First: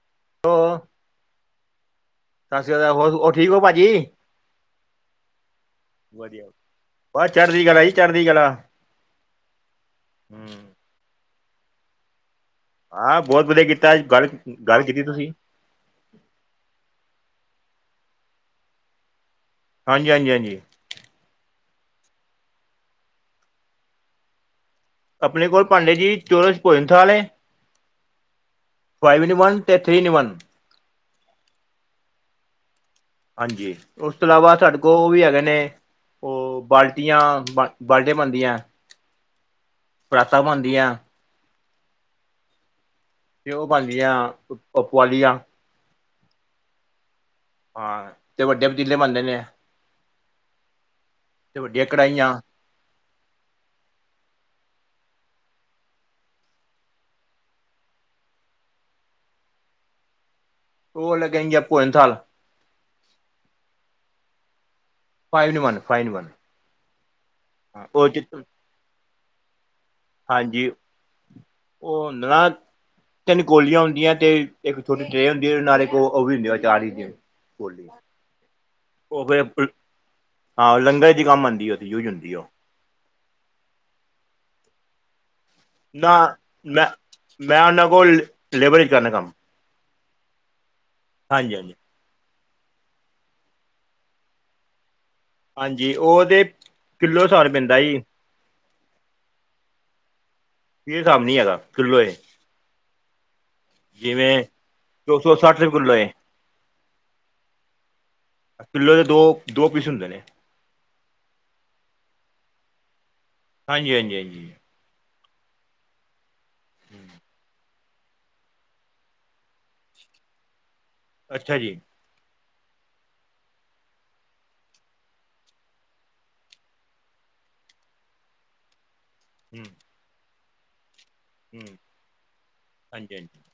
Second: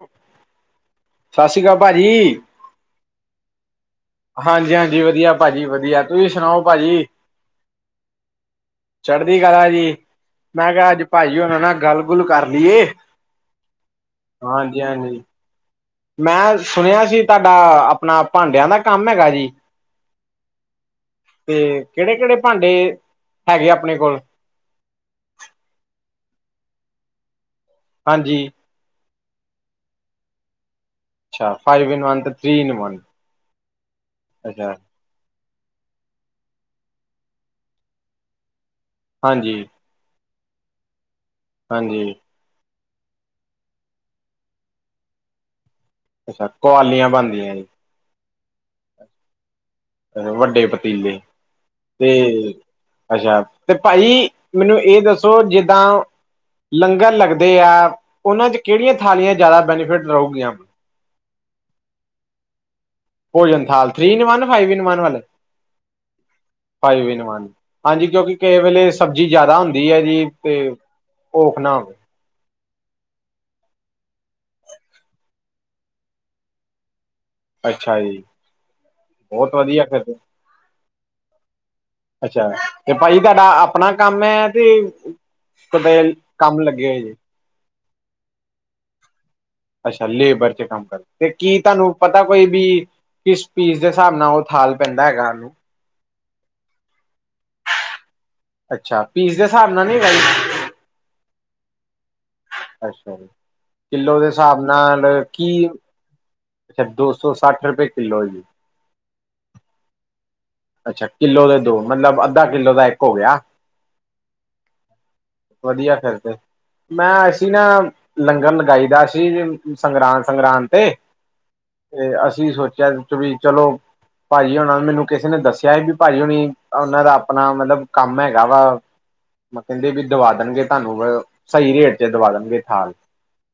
ਹਾਂ [inaudible] ਉਹ ਸਤਿ ਸ਼੍ਰੀ ਅਕਾਲ ਭਾਜੀ। ਸਤਿ ਸ੍ਰ ਆਲ ਹੋਰ ਠੀਕ ਹੋ ਭਾਜੀ? ਹਾਂਜੀ ਹਾਂਜੀ, ਵਧੀਆ ਭਾਜੀ ਵਧੀਆ, ਤੁਸੀਂ ਸੁਣਾਓ ਭਾਜੀ? ਬਸ ਚੜਦੀ ਕਲਾ ਜੀ ਚੜ ਚੜ੍ਹਦੀ ਕਲਾ ਜੀ, ਮੈਂ ਕਿਹਾ ਅੱਜ ਭਾਜੀ ਉਹਨਾਂ ਨਾ ਗੱਲ ਗੂਲ ਕਰ ਲਈਏ, ਹਾਂ ਬਹੁਤ ਵਧੀਆ ਕੀਤਾ ਅੱਜ ਗੱਲ ਹਾਂਜੀ ਗੱਲ ਕੀਤੀ ਹਾਂਜੀ। ਤੁਸੀਂ ਮੈਂ ਸੁਣਿਆ ਸੀ, ਤੁਹਾਡਾ ਆਪਣਾ ਭਾਂਡਿਆਂ ਦਾ ਕੰਮ ਹੈਗਾ ਜੀ? ਹਾਂਜੀ ਹਾਂਜੀ ਹਾਂਜੀ। ਤੇ ਕਿਹੜੇ ਕਿਹੜੇ ਭਾਂਡੇ ਹੈਗੇ ਆ ਆਪਣੇ ਕੋਲ? ਆਪਣੇ ਕੋਲ ਭਾਂਡੇ ਜੀ, ਚੋਰਸ ਭੋਜਨਥਾਲ ਐ। ਹਾਂਜੀ। ਫਾਈਵ ਇੰਨੀ ਵਨ ਤੇ ਥਰੀ ਇੰਨੀ ਵਨ। ਅੱਛਾ, ਫਾਈਵ ਇਨ ਵਨ ਤੇ ਥ੍ਰੀ ਇਨ ਵਨ। ਹਾਂਜੀ, ਉਸ ਤੋਂ ਇਲਾਵਾ ਅੱਛਾ ਸਾਡੇ ਕੋਲ ਉਹ ਵੀ ਹੈਗੇ ਨੇ ਉਹ ਬਾਲਟੀਆਂ ਬ ਬਾਲਟੀਆਂ ਬਣਦੀਆਂ। ਹਾਂਜੀ। ਪ੍ਰਰਾਤਾਂ ਬਣਦੀਆਂ। ਹਾਂਜੀ। ਤੇ ਉਹ ਬਣਦੀਆਂ ਪੋਆਲੀਆਂ। ਅੱਛਾ ਕੁਆਲੀਆਂ ਬਣਦੀਆਂ ਜੇ। ਹਾਂ ਤੇ ਵੱਡੇ ਪਤੀਲੇ ਬਨਦੇ ਨੇ। ਵੱਡੇ ਪਤੀਲੇ ਵੱਡੀਆਂ ਤੇ ਕੜਾਹੀਆਂ ਅੱਛਾ ਤੇ ਭਾਜੀ, ਮੈਨੂੰ ਇਹ ਦੱਸੋ ਜਿੱਦਾਂ ਲੰਗਰ ਲੱਗਦੇ ਆ ਉਹਨਾਂ ' ਕਿਹੜੀਆਂ ਥਾਲੀਆਂ ਜ਼ਿਆਦਾ ਬੈਨੀਫਿਟ ਰਹੇਗੀਆਂ? ਉਹ ਅਲੱਗ ਆਗੇ, ਭੋਜਨਥਾਲ। ਭੋਜਨਥਾਲ three in one five in one ਵਾਲੇ? Five in one, ਫਾਈਵਨ one [inaudible] five in one. ਹਾਂਜੀ ਉਹ ਚ ਕਿਉਂਕਿ ਕ ਵੇਲੇ ਸਬਜ਼ੀ ਜ਼ਿਆਦਾ ਹੁੰਦੀ ਹੈ ਜੀ ਤੇ ਹਾਂਜੀ ਭੁਖ ਨਾ ਹੋਵੇ। ਉਹ ਨਾ। ਤਿੰਨ ਕੋਲੀਆਂ ਹੁੰਦੀਆਂ ਤੇ ਇੱਕ ਛੋਟੀ ਟਰੇ ਹੁੰਦੀ ਹੈ ਨਾਲ ਉਹ ਵੀ ਹੁੰਦੀ ਆ ਚਾਰ ਹੁੰਦੇ। ਅੱਛਾ ਜੀ। ਉਹ ਬਹੁਤ ਫਿਰ ਵਧੀਆ ਤੇ ਹਾਂ ਲੰਗਰ ਚ ਕੰਮ ਆਉਂਦੀ ਉਥੇ ਅੱਛਾ ਤੇ ਭਾਜੀ ਤੁਹਾਡਾ ਆਪਣਾ ਕੰਮ ਹੈ ਤੇ ਕਿਤੇ ਨਾ ਕੰਮ ਮੈਂ ਲੱਗੇ ਹੋਏ ਜੀ ਮੈਂ ਉਹਨਾਂ ਕੋਲ ਲੇਬਰ ਹੀ ਕਰਨਾ ਕੰਮ। ਅੱਛਾ ਲੇਬਰ ਚ ਕੰਮ ਕਰ ਤੇ ਹਾਂਜੀ ਕੀ ਹਾਂਜੀ ਤੁਹਾਨੂੰ ਪਤਾ ਕੋਈ ਵੀ ਕਿਸ ਪੀਸ ਦੇ ਹਿਸਾਬ ਨਾਲ ਉਹ ਥਾਲ ਪੈਂਦਾ ਹੈਗਾਨੂੰ ਹਾਂਜੀ ਉਹ ਤੇ ਕਿੱਲੋ ਸੌ ਰੁਪੈਂ ਦਾ ਜ ਅੱਛਾ ਪੀਸ ਦੇ ਹਿਸਾਬ ਨਾਲ ਨੀ ਹੈਗਾ ਜੇ? ਇਹ ਹਿਸਾਬ ਨੀ ਹੈਗਾ ਕਿਲੋ ਇਹ। ਅੱਛਾ ਜੀ, ਕਿੱਲੋ ਦੇ ਹਿਸਾਬ ਨਾਲ ਦੋ ਸੌ ਸੱਠ ਕੀ ਰੁਪਏ ਕਿੱਲੋ ਏ ਅੱਛਾ ਦੋ ਸੌ ਸੱਠ ਰੁਪਏ ਕਿੱਲੋ ਜੀ। ਕਿਲੌ ਦੇ ਦੋ ਦੋ ਪੀਸ ਹੁੰਦੇ ਨੇ। ਅੱਛਾ ਕਿੱਲੋ ਦੇ ਦੋ ਮਤਲਬ ਅੱਧਾ ਕਿੱਲੋ ਦਾ ਇੱਕ ਹੋ ਗਿਆ। ਹਾਂਜੀ ਹਾਂਜੀ ਹਾਂਜੀ। ਵਧੀਆ ਫਿਰ ਤੇ ਮੈਂ ਅਸੀਂ ਨਾ ਲੰਗਰ ਲਗਾਈ ਦਾ ਸੀ ਸੰਗਰਾਂਦ ਸੰਗਰਾਂਦ ਤੇ ਅੱਛਾ ਜੀ। ਤੇ ਅਸੀਂ ਸੋਚਿਆ ਚਲੋ ਭਾਜੀ ਹੋਣਾ ਮੈਨੂੰ ਕਿਸ-' ਕਿਸ ਨੇ ਦੱਸਿਆ ਸੀ ਵੀ ਭਾਈ ਹੁਣੀ ਉਹਨਾਂ ਦਾ ਆਪਣਾ ਮਤਲਬ ਕੰਮ ਹੈਗਾ ਵਾ। ਮੈਂ ਹੂੰ ਕਹਿੰਦੇ ਵੀ ਦਵਾ ਦੇਣਗੇ ਤੁਹਾਨੂੰ ਸਹੀ ਹੂੰ ਰੇਟ ਚ ਦਵਾ ਦੇਣਗੇ ਥਾਲ। ਹਾਂਜੀ ਹਾਂਜੀ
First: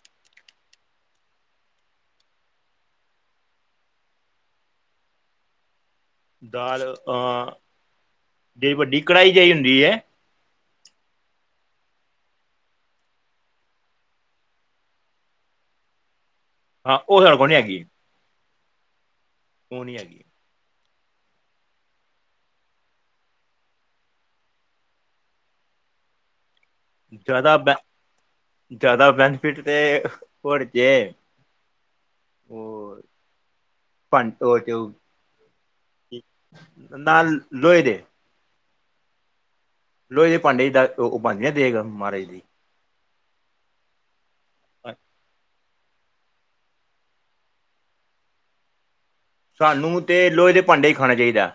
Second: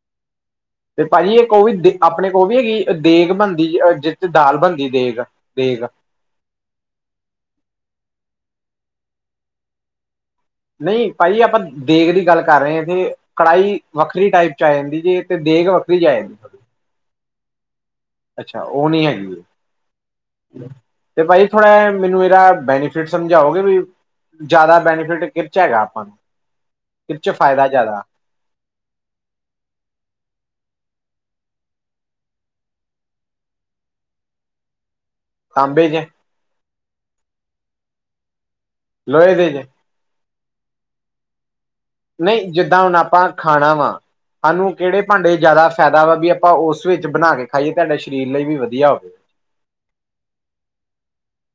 ਤੇ ਭਾਜੀ ਇਹ ਕੋ ਵੀ ਦੇ ਆਪਣੇ ਕੋ ਵੀ ਹੈਗੀ ਦੇਗ ਬਣਦੀ ਜਿ ਦਾਲ ਬਣਦੀ ਦੇਗ। ਠੀਕ ਆ। ਦਾਲ ਅ ਜੇ ਵੱਡੀ ਕੜਾਹੀ ਜਿਹੀ ਹੁੰਦੀ ਹੈ। ਨਹੀਂ ਭਾਈ ਆਪਾਂ ਦੇਗ ਦੀ ਗੱਲ ਕਰ ਰਹੇ ਹਾਂ ਤੇ ਕੜਾਹੀ ਵੱਖਰੀ ਟਾਈਪ ਚ ਆ ਜਾਂਦੀ ਜੀ ਤੇ ਦੇਗ ਵੱਖਰੀ ਚ ਆ ਜਾਂਦੀ ਤੁ ਹਾਂ ਉਹ ਸਾਡੇ ਕੋਲ ਨੀ ਹੈਗੀ ਹੈ। ਅੱਛਾ ਉਹ ਨਹੀਂ ਹੈਗੀ। ਉਹ ਨੀ ਹੈਗੀ। ਤੇ ਭਾਈ ਥੋੜਾ ਮੈਨੂੰ ਇਹਰਾ ਬੈਨੀਫਿਟ ਸਮਝਾਓਗੇ ਵੀ। ਜ਼ਿਆਦਾ ਬੈਨੀਫਿਟ ਕਿ ਚ ਹੈਗਾ ਆਪਾਂ ਨੂੰ ਕਿਹਦੇ ਚ ਜ਼ਿਆਦਾ ਫਾਇਦਾ ਬ ਜ਼ਿਆਦਾ ਬੈਨੀਫਿਟ ਤੇ ਹੋਰ ਜੇ ਭ ਉਹ ਤੇ ਤਾਂਬੇ ਦੀਆਂ ਜ ਨਾ ਲੋਹੇ ਦੇ ਲੋਹੇ ਦੇ ਜ ਲੋਹੇ ਦੇ ਪਾਂਡੇ ਉ ਪਾਉਂਦੇ ਨਾ ਦੇਗਾ। ਨਹੀਂ ਜਿੱਦਾਂ ਹੁਣ ਆਪਾਂ ਖਾਣਾ ਵਾ ਸਾਨੂੰ ਕਿਹੜੇ ਭਾਂਡੇ ਜ਼ਿਆਦਾ ਫਾਇਦਾ ਵਾ ਵੀ ਆਪਾਂ ਉਸ ਵਿੱਚ ਬਣਾ ਕੇ ਖਾਈਏ ਤੁਹਾਡੇ ਸਰੀਰ ਲਈ ਵੀ ਵਧੀਆ ਹੋਵੇ। ਸਾਨੂੰ ਤਾਂ ਲੋਹੇ ਦੇ ਭਾਂਡੇ ਹੀ ਖਾਣਾ ਚਾਹੀਦਾ।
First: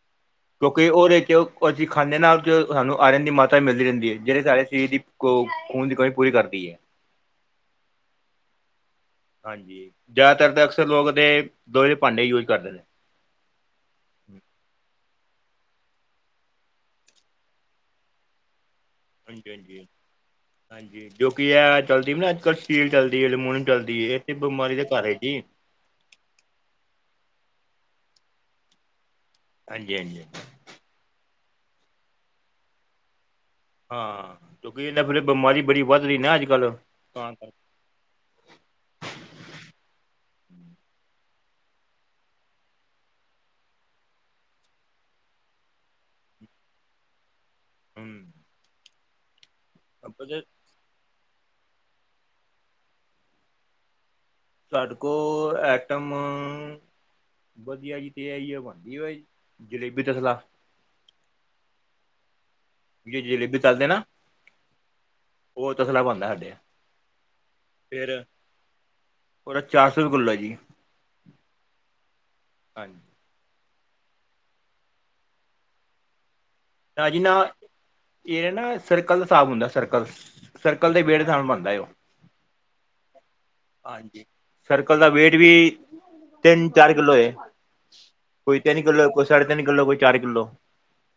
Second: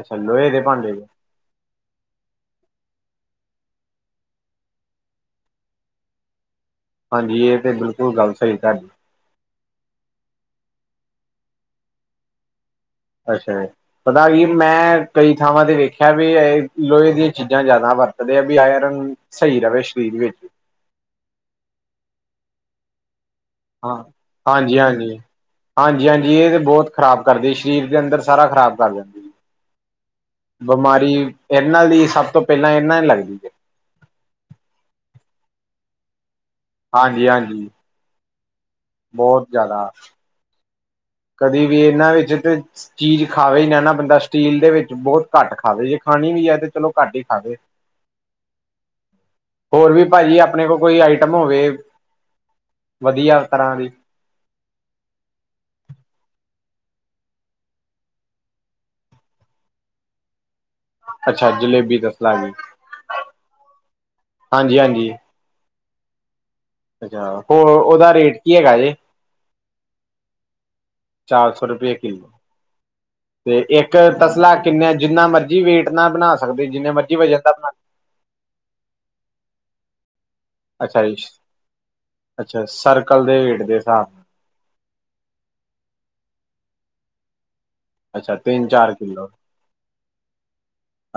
ਅੱਛਾ ਲੋਹੇ। ਦੇ ਕਿਉਂਕਿ ਭਾਂਡੇ ਉਹਦੇ 'ਚ ਉਹ ਅਸੀਂ ਖਾਂਦੇ ਨਾਲ ਸਾਨੂੰ ਆਰਅਨ ਦੀ ਮਾਤਾ ਵੀ ਮਿਲਦੀ ਰਹਿੰਦੀ ਹੈ ਜਿਹੜੇ ਸਾਡੇ ਸਰੀਰ ਦੀ ਖੂਨ ਦੀ ਕਮੀ ਪੂਰੀ ਕਰਦੀ ਹੈ। ਹਾਂਜੀ ਇਹ ਤੇ ਬਿਲਕੁਲ ਗੱਲ ਸਹੀ ਹਾਂਜੀ ਜ਼ਿਆਦਾਤਰ ਤਾਂ ਅਕਸਰ ਲੋਕ ਤੇ ਲੋਹੇ ਦੇ ਭਾਂਡੇ ਯੂਜ ਕਰਦੇ ਨੇ। ਅੱਛਾ ਏ ਪਤਾ ਵੀਰ, ਮੈਂ ਕਈ ਥਾਵਾਂ ਤੇ ਵੇਖਿਆ ਵੇ ਲੋਹੇ ਦੀਆਂ ਚੀਜ਼ਾਂ ਜ਼ਿਆਦਾ ਵਰਤਦੇ, ਭਈ ਆਇਰਨ ਹਾਂਜੀ- ਸਹੀ ਰਵੇ ਹਾਂਜੀ, ਸਰੀਰ ਵਿੱਚ ਹਾਂਜੀ ਕਿਂੳਕਿ ਏ ਚੱਲਦੀ ਏ ਨਾ ਅੱਜ ਕੱਲ ਸਟੀਲ ਚੱਲਦੀ ਏ, ੲਲਮੋਨਿ ਹਾਂ ਚਲਦੀ ਏ। ਏ ਤੇ ਹਾਂਜੀ ਬਿਮਾਰੀ ਤਾਂ ਘਰ ਹੈ ਹਾਂਜੀ। ਜੀ ਹਾਂਜੀ ਹਾਂਜੀ ਇਹ ਤੇ ਬਹੁਤ ਖ਼ਰਾਬ ਕਰਦੀ, ਸਰੀਰ ਦੇ ਅੰਦਰ ਸਾਰਾ ਖਰਾਬ ਕਰ ਦਿੰਦੀ ਹਾਂਜੀ ਹਾਂਜੀ। ਬਿਮਾਰੀ ਇਰ ਨਾਲ ਦੀ ਸਭ ਤੋਂ ਪਹਿਲਾਂ ਇਰ ਨਾਲ ਲੱਗਦੀ ਏ। ਹਾਂ ਕਿਉਂਕਿ ਇਹਦੇ ਨਾਲ ਫੇਰ ਬਿਮਾਰੀ ਬੜੀ ਵੱਧ ਰਹੀ ਨਾ ਅੱਜ ਕੱਲ ਹਾਂਜੀ ਹਾਂਜੀ। ਬਹੁਤ ਜ਼ਿਆਦਾ ਕਦੀ ਵੀ ਇਹਨਾਂ ਵਿੱਚ ਤ ਚੀਜ਼ ਖਾਵੇ ਨਾ ਨਾ ਬੰਦਾ ਸਟੀਲ ਦੇ ਵਿੱਚ ਬਹੁਤ ਘੱਟ ਖਾਵੇ ਜੇ ਖਾਣੀ ਵੀ ਹੈ ਤੇ ਚਲੋ ਘੱਟ ਹੀ ਖਾਵੇ। ਹੂੰ, ਹੋਰ ਵੀ ਆਪਾਂ ਭਾਜੀ ਤੇ ਆਪਣੇ ਕੋਲ ਕੋਈ ਆਈਟਮ ਹੋਵੇ ਵਧੀਆ ਤਰ੍ਹਾਂ ਦੀ। ਸਾਡੇ ਕੋਲ ਆਈਟਮ ਵਧੀਆ ਜੀ ਤੇ ਆ ਜ ਆ ਬਣਦੀ ਜਲੇਬੀ ਤਸਲਾ ਅੱਛਾ ਜਲੇਬੀ ਦਸ ਲਾ ਗਏ। ਜ ਜਲੇਬੀ ਚਲਦੇ ਨਾ ਹਾਂਜੀ ਉਹ ਤਸਲਾ ਪਾਉਂਦਾ ਸਾਡੇ ਆ। ਅੱਛਾ, ਔ ਉਹਦਾ ਰੇਟ ਕੀ ਹੈਗਾ ਜੇ। ਔਂਦਾ ਚਾਰ ਸੌ ਰੁਪਏ ਕੁਲ ਹੈ ਜੀ। ਚਾਰ ਸੌ ਰੁਪਏ ਕਿਲੋ ਹਾਂਜੀ ਤੇ ਇੱਕ ਤਸਲਾ ਕਿੰਨੇ, ਜਿੰਨਾ ਮਰਜੀ ਵੇਟ ਨਾ ਬਣਾ ਸਕਦੇ ਜਿੰਨੇ ਨਾ ਮਰਜੀ ਜੀ ਵਜਨ ਨਾ, ਦਾ ਬਣਾ ਇਹ ਨਾ ਸਰਕਲ ਦਾ ਹਿਸਾਬ ਹੁੰਦਾ, ਸਰਕਲ ਸਰਕਲ ਦੇ ਅੱਛਾ ਜੀ ਵੇਟ ਦੇ ਹਿਸਾਬ ਨਾਲ ਬਨਦਾ ਏ ਉਹ। ਅੱਛਾ ਸਰਕਲ ਦੇ ਵੇਟ ਦੇ ਹਿਸਾਬ ਨਾਲ, ਹਾਂਜੀ। ਸਰਕਲ ਦਾ ਵੇਟ ਵੀ ਤਿੰਨ, ਚਾਰ ਕਿਲੋ ਏ। ਕੋਈ ਤਿੰਨ ਕਿੱਲੋ, ਕੋਈ ਸਾਢੇ ਤਿੰਨ ਕਿੱਲੋ, ਕੋਈ ਚਾਰ ਕਿੱਲੋ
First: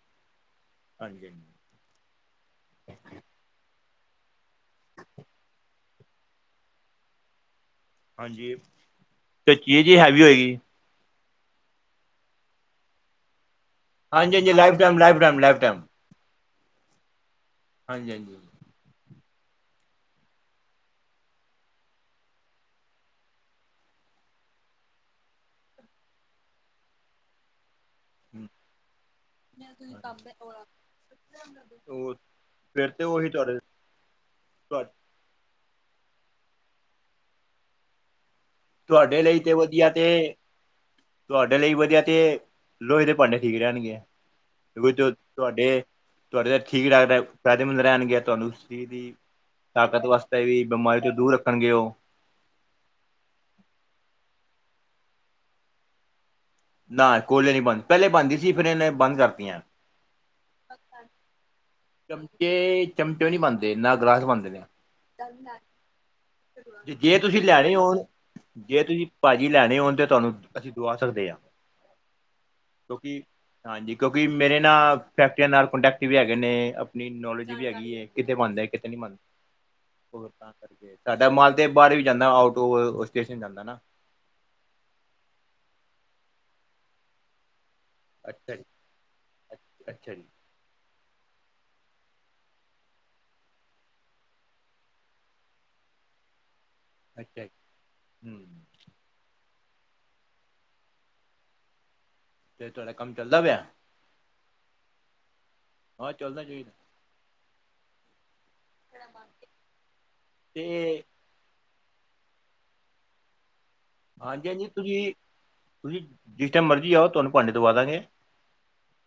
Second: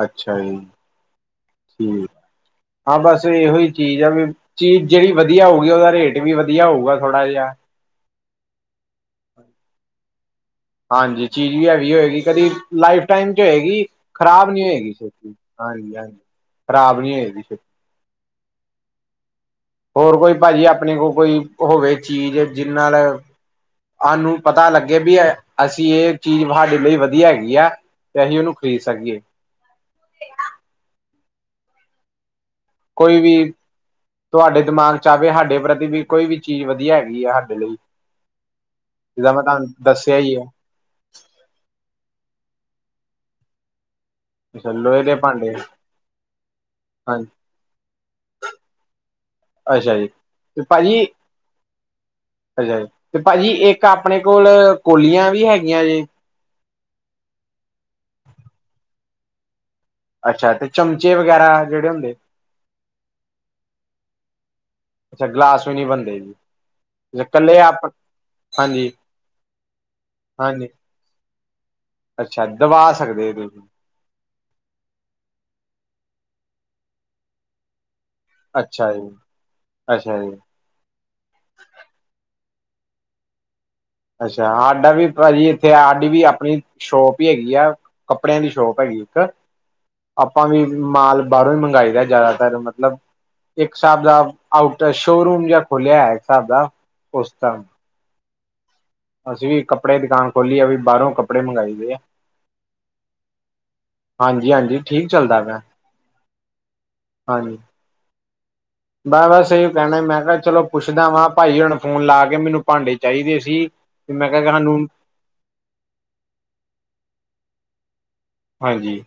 ਅੱਛਾ ਜੀ। ਹਾਂਜੀ ਹਾਂਜੀ। ਠੀਕ, ਹਾਂ ਬਸ ਇਹੋ ਹੀ ਚੀਜ਼ ਆ, ਵੀ ਚੀਜ਼ ਜਿਹੜੀ ਵਧੀਆ ਹੋਊਗੀ, ਉਹਦਾ ਰੇਟ ਵੀ ਵਧੀਆ ਹੋਊਗਾ ਥੋੜਾ ਜਿਹਾ ਹਾਂਜੀ ਤੇ ਚੀਜ਼ ਵੀ ਹੈਵੀ ਹੋਏਗੀ। ਹਾਂਜੀ ਚੀਜ਼ ਵੀ ਹੈਗੀ ਹੋਏਗੀ, ਕਦੀ ਲਾਈਫ ਟਾਈਮ ਝਏਗੀ। ਹਾਂਜੀ ਖ਼ਰਾਬ ਹਾਂਜੀ ਨੀ ਲਾਈਫ ਹੋਏਗੀ ਟਾਈਮ ਲਾਈਫ ਛੇਤੀ, ਟਾਈਮ ਲਾਈਫ ਟਾਈਮ ਹਾਂਜੀ ਹਾਂਜੀ। ਖ਼ਰਾਬ ਨੀ ਹੋਏਗੀ ਛੇਤੀ। ਹਾਂਜੀ ਹਾਂਜੀ। ਹੋਰ ਕੋਈ ਪਾੱਜੀ ਅਪਣੇ ਕੋਲ ਕੋਈ ਹੋਵੇ ਚੀਜ਼ ਜਿਰ ਨਾਲ ਸਾਨੂੰ ਪਤਾ ਲੱਗੇ ਵੀ, ਅਸੀਂ ਇਹ ਚੀਜ਼ ਸਾਡੇ ਲਈ ਵਧੀਆ ਹੈਗੀ ਏ। ਤੇ ਅਸੀ ਉਹਨੂੰ ਖਰੀਦ ਸਕੀਏ। [unintelligible] ਕੋਈ ਵੀ ਤੁਹਾਡੇ ਤੁਵਾਡੇ ਦਿਮਾਗ ਚਾਹਵੇ ਸਾਡੇ ਪ੍ਰਤੀ ਵੀ ਕੋਈ ਵੀ ਚੀਜ਼ ਵਧੀਆ ਹੈਗੀ ਆ ਸਾਡੇ ਲਈ ਤੁਹਾਡੇ ਲਈ ਲਵਾ ਤੇ ਤਾ ਵਧੀਆ ਤੇ ਦੱਸਿਆ ਹੀ ਏ। ਤੁਹਾਡੇ ਲਈ ਵਧੀਆ ਤੇ ਲੋੋਹੇ ਦੇ ਭਾਂਡੇ, ਠੀਕ ਰਹਿਣਗੇ। ਅੱਛਾ ਕੁਝ ਲੋਹੇ ਔ ਦੇ ਭਾਂਡੇ ਤੁਹਾਡੇ, ਤੁਹਾਡੇ ਲਈ ਠੀਕ ਰਹਣ ਹਾਂਜੀ ਫਾਇਦੇਮੰਦ ਰਹਿਣਗੇ ਤੁਹਾਨੂੰ ਅੱਛਾ ਤਾਕਤ ਜੀ ਵਾਸਤੇ ਤੇ ਵੀ, ਬਿਮਾਰੀ ਭਾਜੀ ਤੋਂ ਦੂਰ ਰੱਖਣਗੇ ਉਹ ਅੱਛਾ, ਤੇ ਭਾੱ ਜੀ ਇੱਕ ਅਪਣੇ ਕੋਲ ਕੋਲੀਆਂ ਵੀ ਹੈਗੀਆਂ ਜੇ ਨਾ ਕੋਲੇ ਨੀ ਬੰਣ, ਪਹਿਲੇ ਬਣਦੀ ਸੀ ਫਿਰ ਇਹ ਬੰਦ ਕਰਤੀਆਂ। ਅੱਛਾ, ਤੇ ਚਮਚੇ ਵਗੈਰਾ ਜਿਹੜੇ ਹੁੰ ਚਮਚੇ, ਚਮਚੇ ਨੀ ਬਣਂਦੇ ਨਾ ਗਲਾਸ ਬਣਦੇ ਨੇ। ਅੱਛਾ ਗਲਾਸ ਵੀ ਨਹੀਂ ਬਣਦੇ ਜੀ ਜੇ ਅੱਛਾ ਤੁਸੀਂ ਇਕੱਲੇ ਲੈਣੇ ਆਪ ਹੋਣ ਜੇ ਹਾਂਜੀ ਤੁਸੀਂ ਭਾਜੀ ਲੈਣੇ ਹੋਣ ਤੇ ਤੁਹਾਨੂੰ ਹਾਂਜੀ ਅਸੀਂ ਦਵਾ ਸਕਦੇ ਹਾਂ ਅੱਛਾ ਦਵਾ ਕਿਉਂਕਿ ਸਕਦੇ ਤੁਸੀਂ ਹਾਂਜੀ ਕਿਉਂਕਿ ਮੇਰੇ ਨਾਲ ਫੈਕਟਰੀਆਂ ਨਾਲ ਕੰਟੈਕਟ ਵੀ ਹੈਗੇ ਨੇ ਆਪਣੀ ਨੌਲੇਜ ਵੀ ਹੈਗੀ ਹੈ ਕਿਤੇ ਬਣਦਾ ਕਿਤੇ ਅੱਛਾ ਨੀ ਜੀ ਬਣਦਾ ਅੱਛਾ ਹੋਰ ਜੀ ਤਾਂ ਸਾਡਾ ਮਾਲ ਤੇ ਬਾਹਰ ਵੀ ਜਾਂਦਾ ਆਊਟ ਉਫ ਸਟੇਸ਼ਨ ਜਾਂਦਾ ਨਾ ਅੱਛਾ ਸਾਡਾ ਵੀ ਭਾਜੀ ਇੱਥੇ ਸਾਡੀ ਵੀ ਆਪਣੀ ਸ਼ੋਪ ਹੀ ਹੈਗੀ ਆ ਕੱਪੜਿਆਂ ਦੀ ਅੱਛਾ ਜੀ ਸ਼ੋਕ ਹੈਗੀ ਇੱਕ ਅੱਛਾ ਜੀ ਆਪਾਂ ਵੀ ਮਾਲ ਬਾਹਰੋਂ ਹੀ ਮੰਗਾਈ ਦਾ ਜ਼ਿਆਦਾਤਰ ਮਤਲਬ ਇੱਕ ਸਾਹਬ ਦਾ ਆਊਟਰ ਸ਼ੋਰੂਮ ਜਿਆ ਖੁਲਿਆ ਹੈ ਸਾਬ ਦਾ ਉਸ ਅੱਛਾ ਤਾਂ ਹਮ ਅਸੀਂ ਵੀ ਕੱਪੜੇ ਦੁਕਾਨ ਖੋਲੀ ਆ ਵੀ ਬਾਹਰੋਂ ਕੱਪੜੇ ਮੰਗਏ ਦੇ ਆ ਫਰ ਤੁਹਾਡਾ ਕੰਮ ਚੱਲਦਾ ਪਿਆ ਹਾਂਜੀ ਹਾਂਜੀ ਠੀਕ ਚੱਲਦਾ ਪਿਆ ਹਾਂ ਚੱਲਦਾਂਗੇ। ਹਾਂਜੀ। ਬਸ ਬਸ ਏਹੀ ਕਹਿਣਾ ਸੀ। ਮੈਂ ਕਿਹਾ ਚਲੋ ਤੇ ਪੁੱਛਦਾ ਵਾਂ ਭਾਈ ਜੀ ਨੂੰ ਫੋਨ ਲਾ ਕੇ, ਮੈਨੂੰ ਭਾਂਡੇ ਚਾਹੀਦੇ ਸੀ ਤੇ ਮੈਂ ਕਿਹਾ ਹਾਂਜੀ ਹਾਂਜੀ, ਸਾਨੂੰ ਤੁਸੀ ਤੁਸੀ ਜਿਸ ਟਾਈਮ ਮਰਜ਼ੀ ਆਓ, ਤੁਹਾਨੂੰ ਭਾਂਡੇ ਦਵਾ ਦਾਂਗੇ। ਹਾਂਜੀ।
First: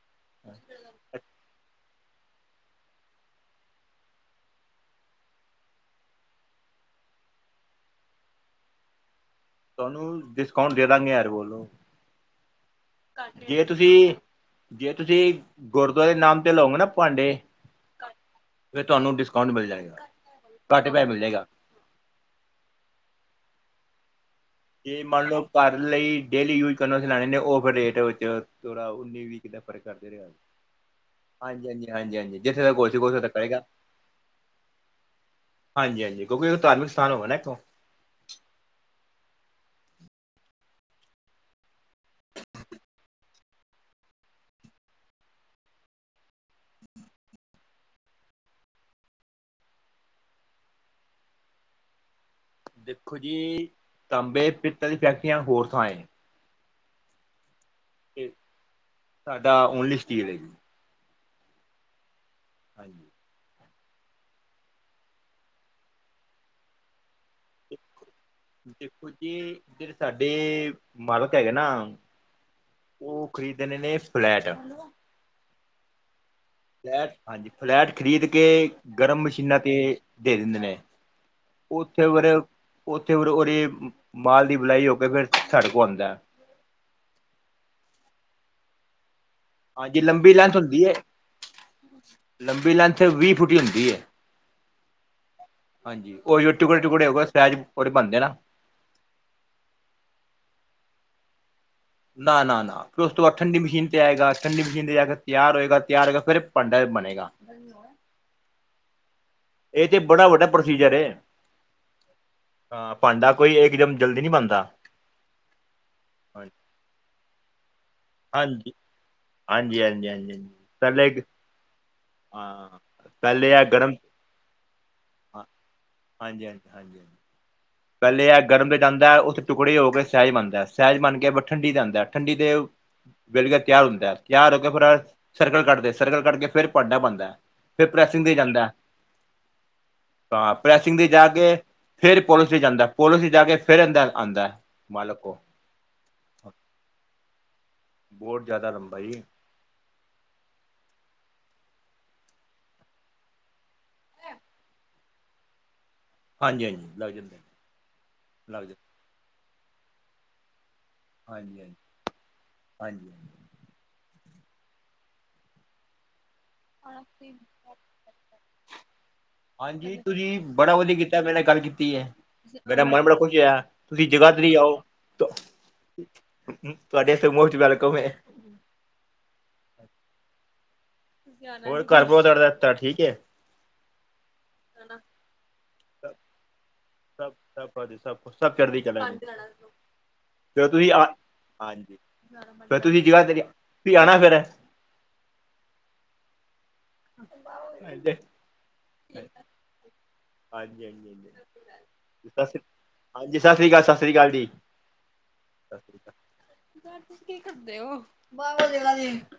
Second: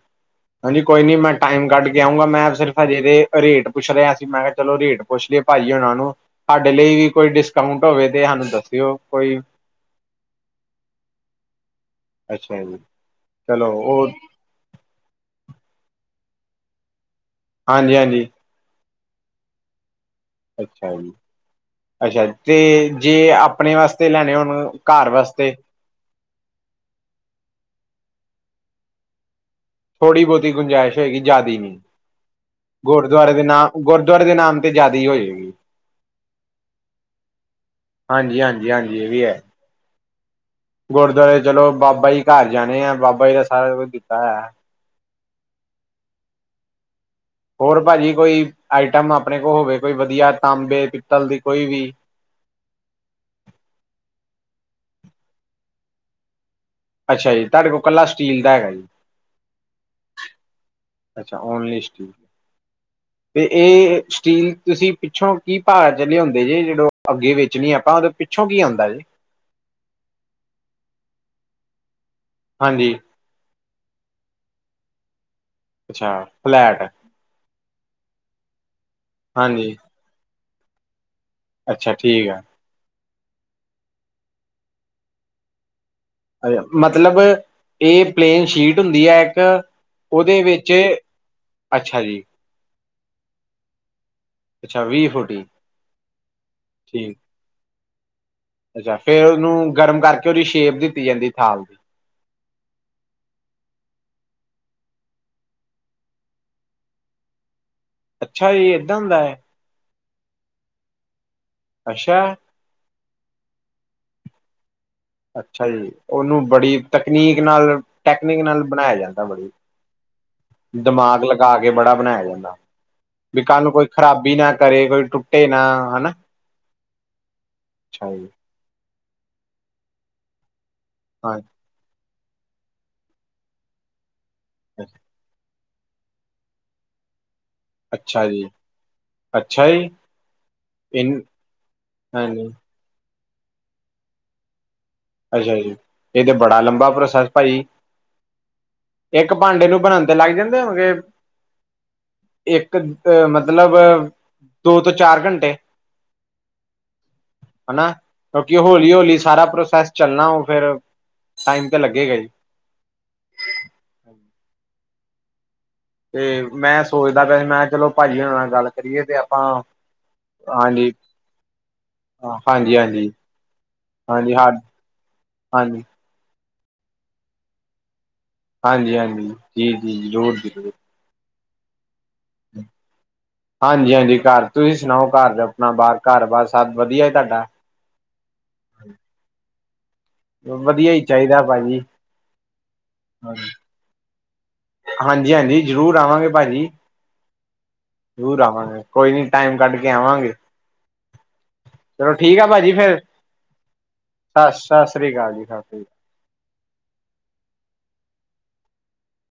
ਹਾਂਜੀ ਕੋਈ ਨੀ ਮੈਂ ਟਾਈਮ ਕੱਢ ਕੇ ਆਊਂਗਾ, ਮੈਂ ਸਿਰਫ ਹਜੇ ਏਦੇ ਰੇਟ ਪੁੱਛ ਰਿਹਾ ਸੀ, ਮੈਂ ਕਿਹਾ ਚਲੋ ਰੇਟ ਪੁੱਛ ਲਿਔ ਭਾੱ ਜੀ ਉਹਨਾਂ ਨੂੰ, ਸਾਡੇ ਲਈ ਵੀ ਕੋਈ ਡਿਸਕਾਊਂਟ ਹੋਵੇ ਤੇ ਸਾਨੂੰ ਦੱਸਿਓ, ਕੋਈ ਤੁਹਾਨੂੰ ਡਿਸਕਾਊਂਟ ਦੇ ਦਾਂਗੇ ਯਾਰ ਬੋਲੋ ਅੱਛਾ ਜੀ ਜੇ ਚਲੋ ਉਹ ਤੁਸੀਂ ਜੇ ਤੁਸੀਂ ਗੁਰਦੁਆਰੇ ਨਾਮ ਤੇ ਲਓਗੇ ਨਾ ਭਾਂਡੇ ਹਾਂਜੀ ਹਾਂਜੀ ਫੇਰ ਤੁਹਾਨੂੰ ਡਿਸਕਾਊਂਟ ਮਿਲ ਜਾਏਗਾ ਘੱਟ ਅੱਛਾ ਪੈਸੇ ਜੀ ਮਿਲ ਜਾਏਗਾ ਅੱਛਾ ਤੇ ਜੇ ਆਪਣੇ ਵਾਸਤੇ ਲੈਣੇ ਹੋਣ ਜ ਘਰ ਮੰਨ ਲਓ ਵਾਸਤੇ ਘਰ ਲਈ ਡੇਲੀ ਯੂਜ ਕਰਨ ਵਾਸਤੇ ਲਣੇ ਨੇ ਉਹ ਫਿਰ ਰੇਟ ਵਿੱਚ ਥੋੜਾ ਉੱਨੀ ਵੀ ਕਿੱਦਾਂ ਫਰਕ ਥੋੜ੍ਹੀ ਕਰਦੇਹਾ ਬਹੁਤੀ ਗੁੰਜਾਇਸ਼ ਹੋਏਗੀ ਜ਼ਿਆਦੀ ਹਾਂਜੀ ਨੀ ਹਾਂਜੀ ਹਾਂਜੀ ਹਾਂਜੀ ਜਿੱਥੇ ਦਾ ਕੋਲ ਸੀ ਗੁਰਦੁਆਰੇ ਨਾਮ ਗੁਰਦੁਆਰੇ ਦੇ ਨਾਮ ਤੇ ਜ਼ਿਆਦਾ ਹੋਏਗੀ ਹਾਂਜੀ ਹਾਂਜੀ ਕਿਉਕਿ ਧਾਰਮਿਕ ਸਥਾਨ ਹੋਵੇ ਨਾ ਇੱਕੋ ਹਾਂਜੀ ਹਾਂਜੀ ਹਾਂਜੀ ਇਹ ਵੀ ਹੈ ਗੁਰਦੁਆਰੇ ਚਲੋ ਬਾਬਾ ਜੀ ਘਰ ਜਾਣੇ ਆ ਬਾਬਾ ਜੀ ਦਾ ਸਾਰਾ ਕੁਛ ਦਿੱਤਾ ਹੈ ਹੋਰ ਭਾਜੀ ਕੋਈ ਆਈਟਮ ਆਪਣੇ ਕੋਲ ਹੋਵੇ ਕੋਈ ਵਧੀਆ ਤਾਂਬੇ ਪਿੱਤਲ ਦੀ ਕੋਈ ਵੀ ਦੇਖੋ ਜੀ ਤਾਂਬੇ ਪਿੱਤਲ ਦੀ ਫੈਕਟਰੀਆਂ ਹੋਰ ਥਾਂ ਏ। ਅੱਛਾ ਜੀ ਤੁਹਾਡੇ ਕੋਲ ਕੱਲਾ ਤੇ ਸਟੀਲ ਦਾ ਹੈਗਾ। ਸਾਡਾ ਓਨਲੀ ਸਟੀਲ ਹੈ ਜੀ ਅੱਛਾ ਓਨ ਲਿਸਟ ਹਾਂਜੀ। ਇਹ ਸਟੀਲ ਤੁਸੀਂ ਪਿੱਛੋਂ ਕੀ ਭਾਅ ਲਿਆਉਂਦੇ ਜੇ ਜਿਦੋ ਅੱਗੇ ਵੇਚਣੀ ਆਪਾਂ ਪਿੱਛੋਂ ਕੀ ਆਉਂਦਾ ਜੀ ਦੇਖੋ ਜੀੜੇ ਸਾਡੇ ਮਾਲਕ ਹੈਗੇ ਨਾ ਹਾਂਜੀ ਉਹ ਖਰੀਦਣੇ ਨੇ ਫਲੈਟ ਅੱਛਾ ਫਲੈਟ ਹਾਂਜੀ ਫਲੈਟ ਖਰੀਦ ਕੇ ਗਰਮ ਮਸ਼ੀਨਾਂ ਤੇ ਹਾਂਜੀ ਦੇ ਦਿੰਦੇ ਨੇ ਅੱਛਾ ਉੱਥੇ ਫਿਰ ਠੀਕ ਆ ਉੱਥੇ ਫਿਰ ਉਹਦੀ ਮਾਲ ਦੀ ਬੁਲਾਈ ਹੋ ਕੇ ਫਿਰ ਸਾਡੇ ਕੋਲ ਆਉਂਦਾ ਮਤਲਬ ਇਹ ਪਲੇਨ ਸ਼ੀਟ ਹੁੰਦੀ ਹੈ ਇੱਕ ਹਾਂਜੀ ਲੰਬੀ ਉਹਦੇ ਲੈਂਥ ਵਿੱਚ ਹੁੰਦੀ ਹੈ ਅੱਛਾ ਜੀ ਲੰਬੀ ਲੈਂਨਥ ਵੀਹ ਫੁੱਟ ਹੁੰਦੀ ਹੈ ਅੱਛਾ ਵੀਹ ਫੋਟੀ- ਹਾਂਜੀ ਉਇਓ ਟੁਕੜੇ-ਟੁਕੜੇ ਹੋ ਗਏ ਸਕਰੈਚ ਉਹਦੇ ਬਣਦੇ ਨਾ ਅੱਛਾ ਫੇਰ ਉਹਨੂੰ ਗਰਮ ਕਰਕੇ ਉਹਦੀ ਸ਼ੇਪ ਦਿੱਤੀ ਜਾਂਦੀ ਥਾਲ ਨਾ-ਨਾ-ਨਾ। ਫੇਿਰ ਉਸ ਤੋਂ ਬਾਅਦ ਠੰਡੀ ਮਸ਼ੀਨ ਤੇ ਆਏਗਾ। ਠੰਡੀ ਮਸ਼ੀਨ ਤੇ ਜਾ ਕੇ ਤਿਆਰ ਹੋਏਗਾ। ਤਿਆਰ ਹੋਏਗਾ ਫਿਰ ਭਾਂਡਾ ਇਹ ਬਣੇਗਾ। [inaudible] ਅੱਛਾ ਜੀ ਏਦਾਂ ਹੁੰਦਾ। ਇਹ ਤੇ ਬੜਾ ਵੱਡਾ ਪ੍ਰੋਸੀਜਰ ਏ। ਅੱਛਾ। ਹਾਂ ਪਾਂਡਾ ਕੋਈ ਇੱਕ ਜਮ ਜਲਦੀ ਨੀ ਬਣਦਾ। ਅੱਛਾ ਜੀ ਉਹਨੂੰ ਹਾਂਜੀ ਬੜੀ ਤਕਨੀਕ ਨਾਲ ਟੈਕਨਿਕ ਨਾਲ ਹਾਂਜੀ ਬਣਾਇਆ ਜਾਂਦਾ ਵਾ। ਹਾਂਜੀ ਹਾਂਜੀ ਹਾਂਜੀ ਪਹਿਲੇ ਦਿਮਾਗ ਲਗਾ ਕੇ ਬੜਾ ਬਣਾਇਆ ਜਾਂਦਾ। ਹਾਂ ਵੀ ਪਹਿਲੇ ਕੱਲ ਆ ਨੂੰ ਕੋਈ ਗਰਮ ਖਰਾਬੀ ਨਾ ਕਰੇ ਕੋਈ ਟੁੱਟੇ ਨਾ ਹੈਨਾ। ਹਾਂਜੀ-ਹਾਂਜੀ। ਪਹਿਲੇ ਅ ਗਰਮ ਤੇ ਜਾਂਦਾ। ਉੱਥੇ ਟੁਕੜੇ ਹੋ ਕੇ ਸਹਿਜ ਬਣਦਾ, ਸਹਿਜ ਬਣ ਕੇ ਹਾਂ ਠੰਡੀ ਤੇ ਆਂਦਾ। ਠੰਡੀ ਦੇ ਵੇਲ ਗਿਆ ਤਿਆਰ ਹੁੰਦਾ ਤਿਆਰ ਹੋ ਕੇ ਫਿਰ ਸਰਕਲ ਕੱਟਦੇ ਨੇ ਸਰਕਲ ਕੱਟ ਕੇ ਫਿਰ ਪਾਂਡਾ ਬਣਦਾ। ਫਿਰ ਪ੍ਰੈਸਿੰਗ ਅੱਛਾ ਦੇ ਜੀ ਜਾਂਦਾ। ਅੱਛਾ ਜੀ ਤਾਂ ਪ੍ਰੈਸਿੰਗ ਤੇ ਇਨ ਜਾ ਕੇ ਫਿਰ ਹਾਂਜੀ ਪੋਲੀਥੀਨ ਜਾਂਦਾ ਪੋਲੋ ਸੀ ਜਾ ਕੇ ਫਿਰ ਅੰਦਰ ਆਂਦਾ ਮਾਲ ਓ। ਇਹ ਤੇ ਬੜਾ ਲੰਬਾ ਪ੍ਰੋਸੈਸ ਪਾਜੀ। ਬਹੁਤ ਜ਼ਿਆਦਾ ਲੰਬਾ ਜੀ। ਪਾਡੇ ਨੂੰ ਬਣਾਨ ਤੇ ਲੱਗ ਜਾਂਦੇ ਹੋਣ ਗੇ- ਇੱਕ ਮਤਲਬ ਦੋ ਤੋਂ ਚਾਰ ਘੰਟੇ- ਹਾਂਜੀ ਹਾਂਜੀ ਲੱਗ ਜਾਂਦਾ ਹਨਾ ਕਿਉਂਕਿ ਲੱਗ ਜਾਂਦਾ ਹੌਲੀ-ਹੌਲੀ ਸਾਰਾ ਪ੍ਰੋਸੈਸ ਚੱਲਣਾ ਉਹ ਫੇਰ ਹਾਂਜੀ-ਹਾਂਜੀ-ਹਾਂਜੀ। ਤੇ ਮੈਂ ਸੋਚਦਾ ਪਿਆ ਮੈਂ ਕਿਹਾ ਚਲੋ ਪਾਜੀ ਹੋਨਾਂ ਨਾਲ ਗੱਲ ਕਰੀਏ ਤੇ ਆਪਾਂ ਹਾਂਜੀ ਬੜਾ ਹਾਂਜੀ ਵਧੀਆ ਕੀਤਾ ਤੁਸੀਂ ਮੇਰੇ ਨਾਲ ਗੱਲ ਕੀਤੀ ਏ ਹਾਂਜੀ ਮੇਰਾ ਮਨ ਹਾਂਜੀ ਬੜਾ ਖੁਸ਼ ਹੋਇਆ ਤੁਸੀਂ ਹਾਂਜੀ ਹਾਂ ਜਗ੍ਹਾਧਰੀ ਆਓ। ਹਾਂਜੀ। ਤੁਹਾਡੇ ਐਥੇ ਮੋਸਟ ਵੈਲਕਮ ਏ। ਹਾਂਜੀ-ਹਾਂਜੀ, ਜੀ-ਜੀ, ਜ਼ਰੂਰ-ਜ਼ਰੂਰ। ਹੋਰ ਘਰ ਬਹੁਤ ਅੜ ਰਿਹਾ ਰਸਤਾ ਠੀਕ ਏ। ਹਾਂਜੀ-ਹਾਂਜੀ ਘਰ ਤੁਸੀਂ ਸੁਣਾਓ ਘਰ ਆਪਣਾ ਬਾਹਰ ਘੱਰ- ਬਾਰ ਸਭ ਵਧੀਆ ਤੁਹਾਡਾ। ਅੱਛਾ ਸਭ ਚੜ੍ਹਦੀਕਲਾ ਹਾਂਜੀ। ਫਿਰ ਤੁਸੀਂ ਵਧੀਆ ਆ ਹੀ ਚਾਹੀਦਾ ਭਾਜੀ ਹਾਂਜੀ ਫਿਰ ਤੁਸੀਂ ਜ੍ਹਗਾਧਰੀ ਤੁਸੀਂ ਆਣਾ ਫੇਿਰ ਹਾਂਜੀ-ਹਾਂਜੀ ਜ਼ਰੂਰ ਆਵਾਂਗੇ ਪਾਜੀ। [inaudible] ਜ਼ਰੂਰ ਆਵਾਂਗੇ ਕੋਈ ਨੀ ਟਾਈਮ ਕੱਢ ਕੇ ਆਵਾਂਗੇ ਹਾਂਜੀ ਹਾਂਜੀ ਚਲੋ ਠੀਕ ਆ ਹਾਂਜੀ ਭਾਜੀ ਫੇਰ ਹਾਂਜੀ ਸਤਿ ਸ਼੍ਰੀ ਅਕਾਲ ਸਤਿ ਸ਼੍ਰੀ ਅਕਾਲ ਜੀ ਸ੍ਰੀ ਅਕਾਲ ਜੀ ਸ੍ਰੀ ਅਕਾਲ ਸਤਿ ਸ਼੍ਰੀ ਅਕਾਲ ਘ ਤੁਸੀਂ ਕੀ ਕਰਦੇ ਹੋ ਬਾਵਾ ਜਾ ਜ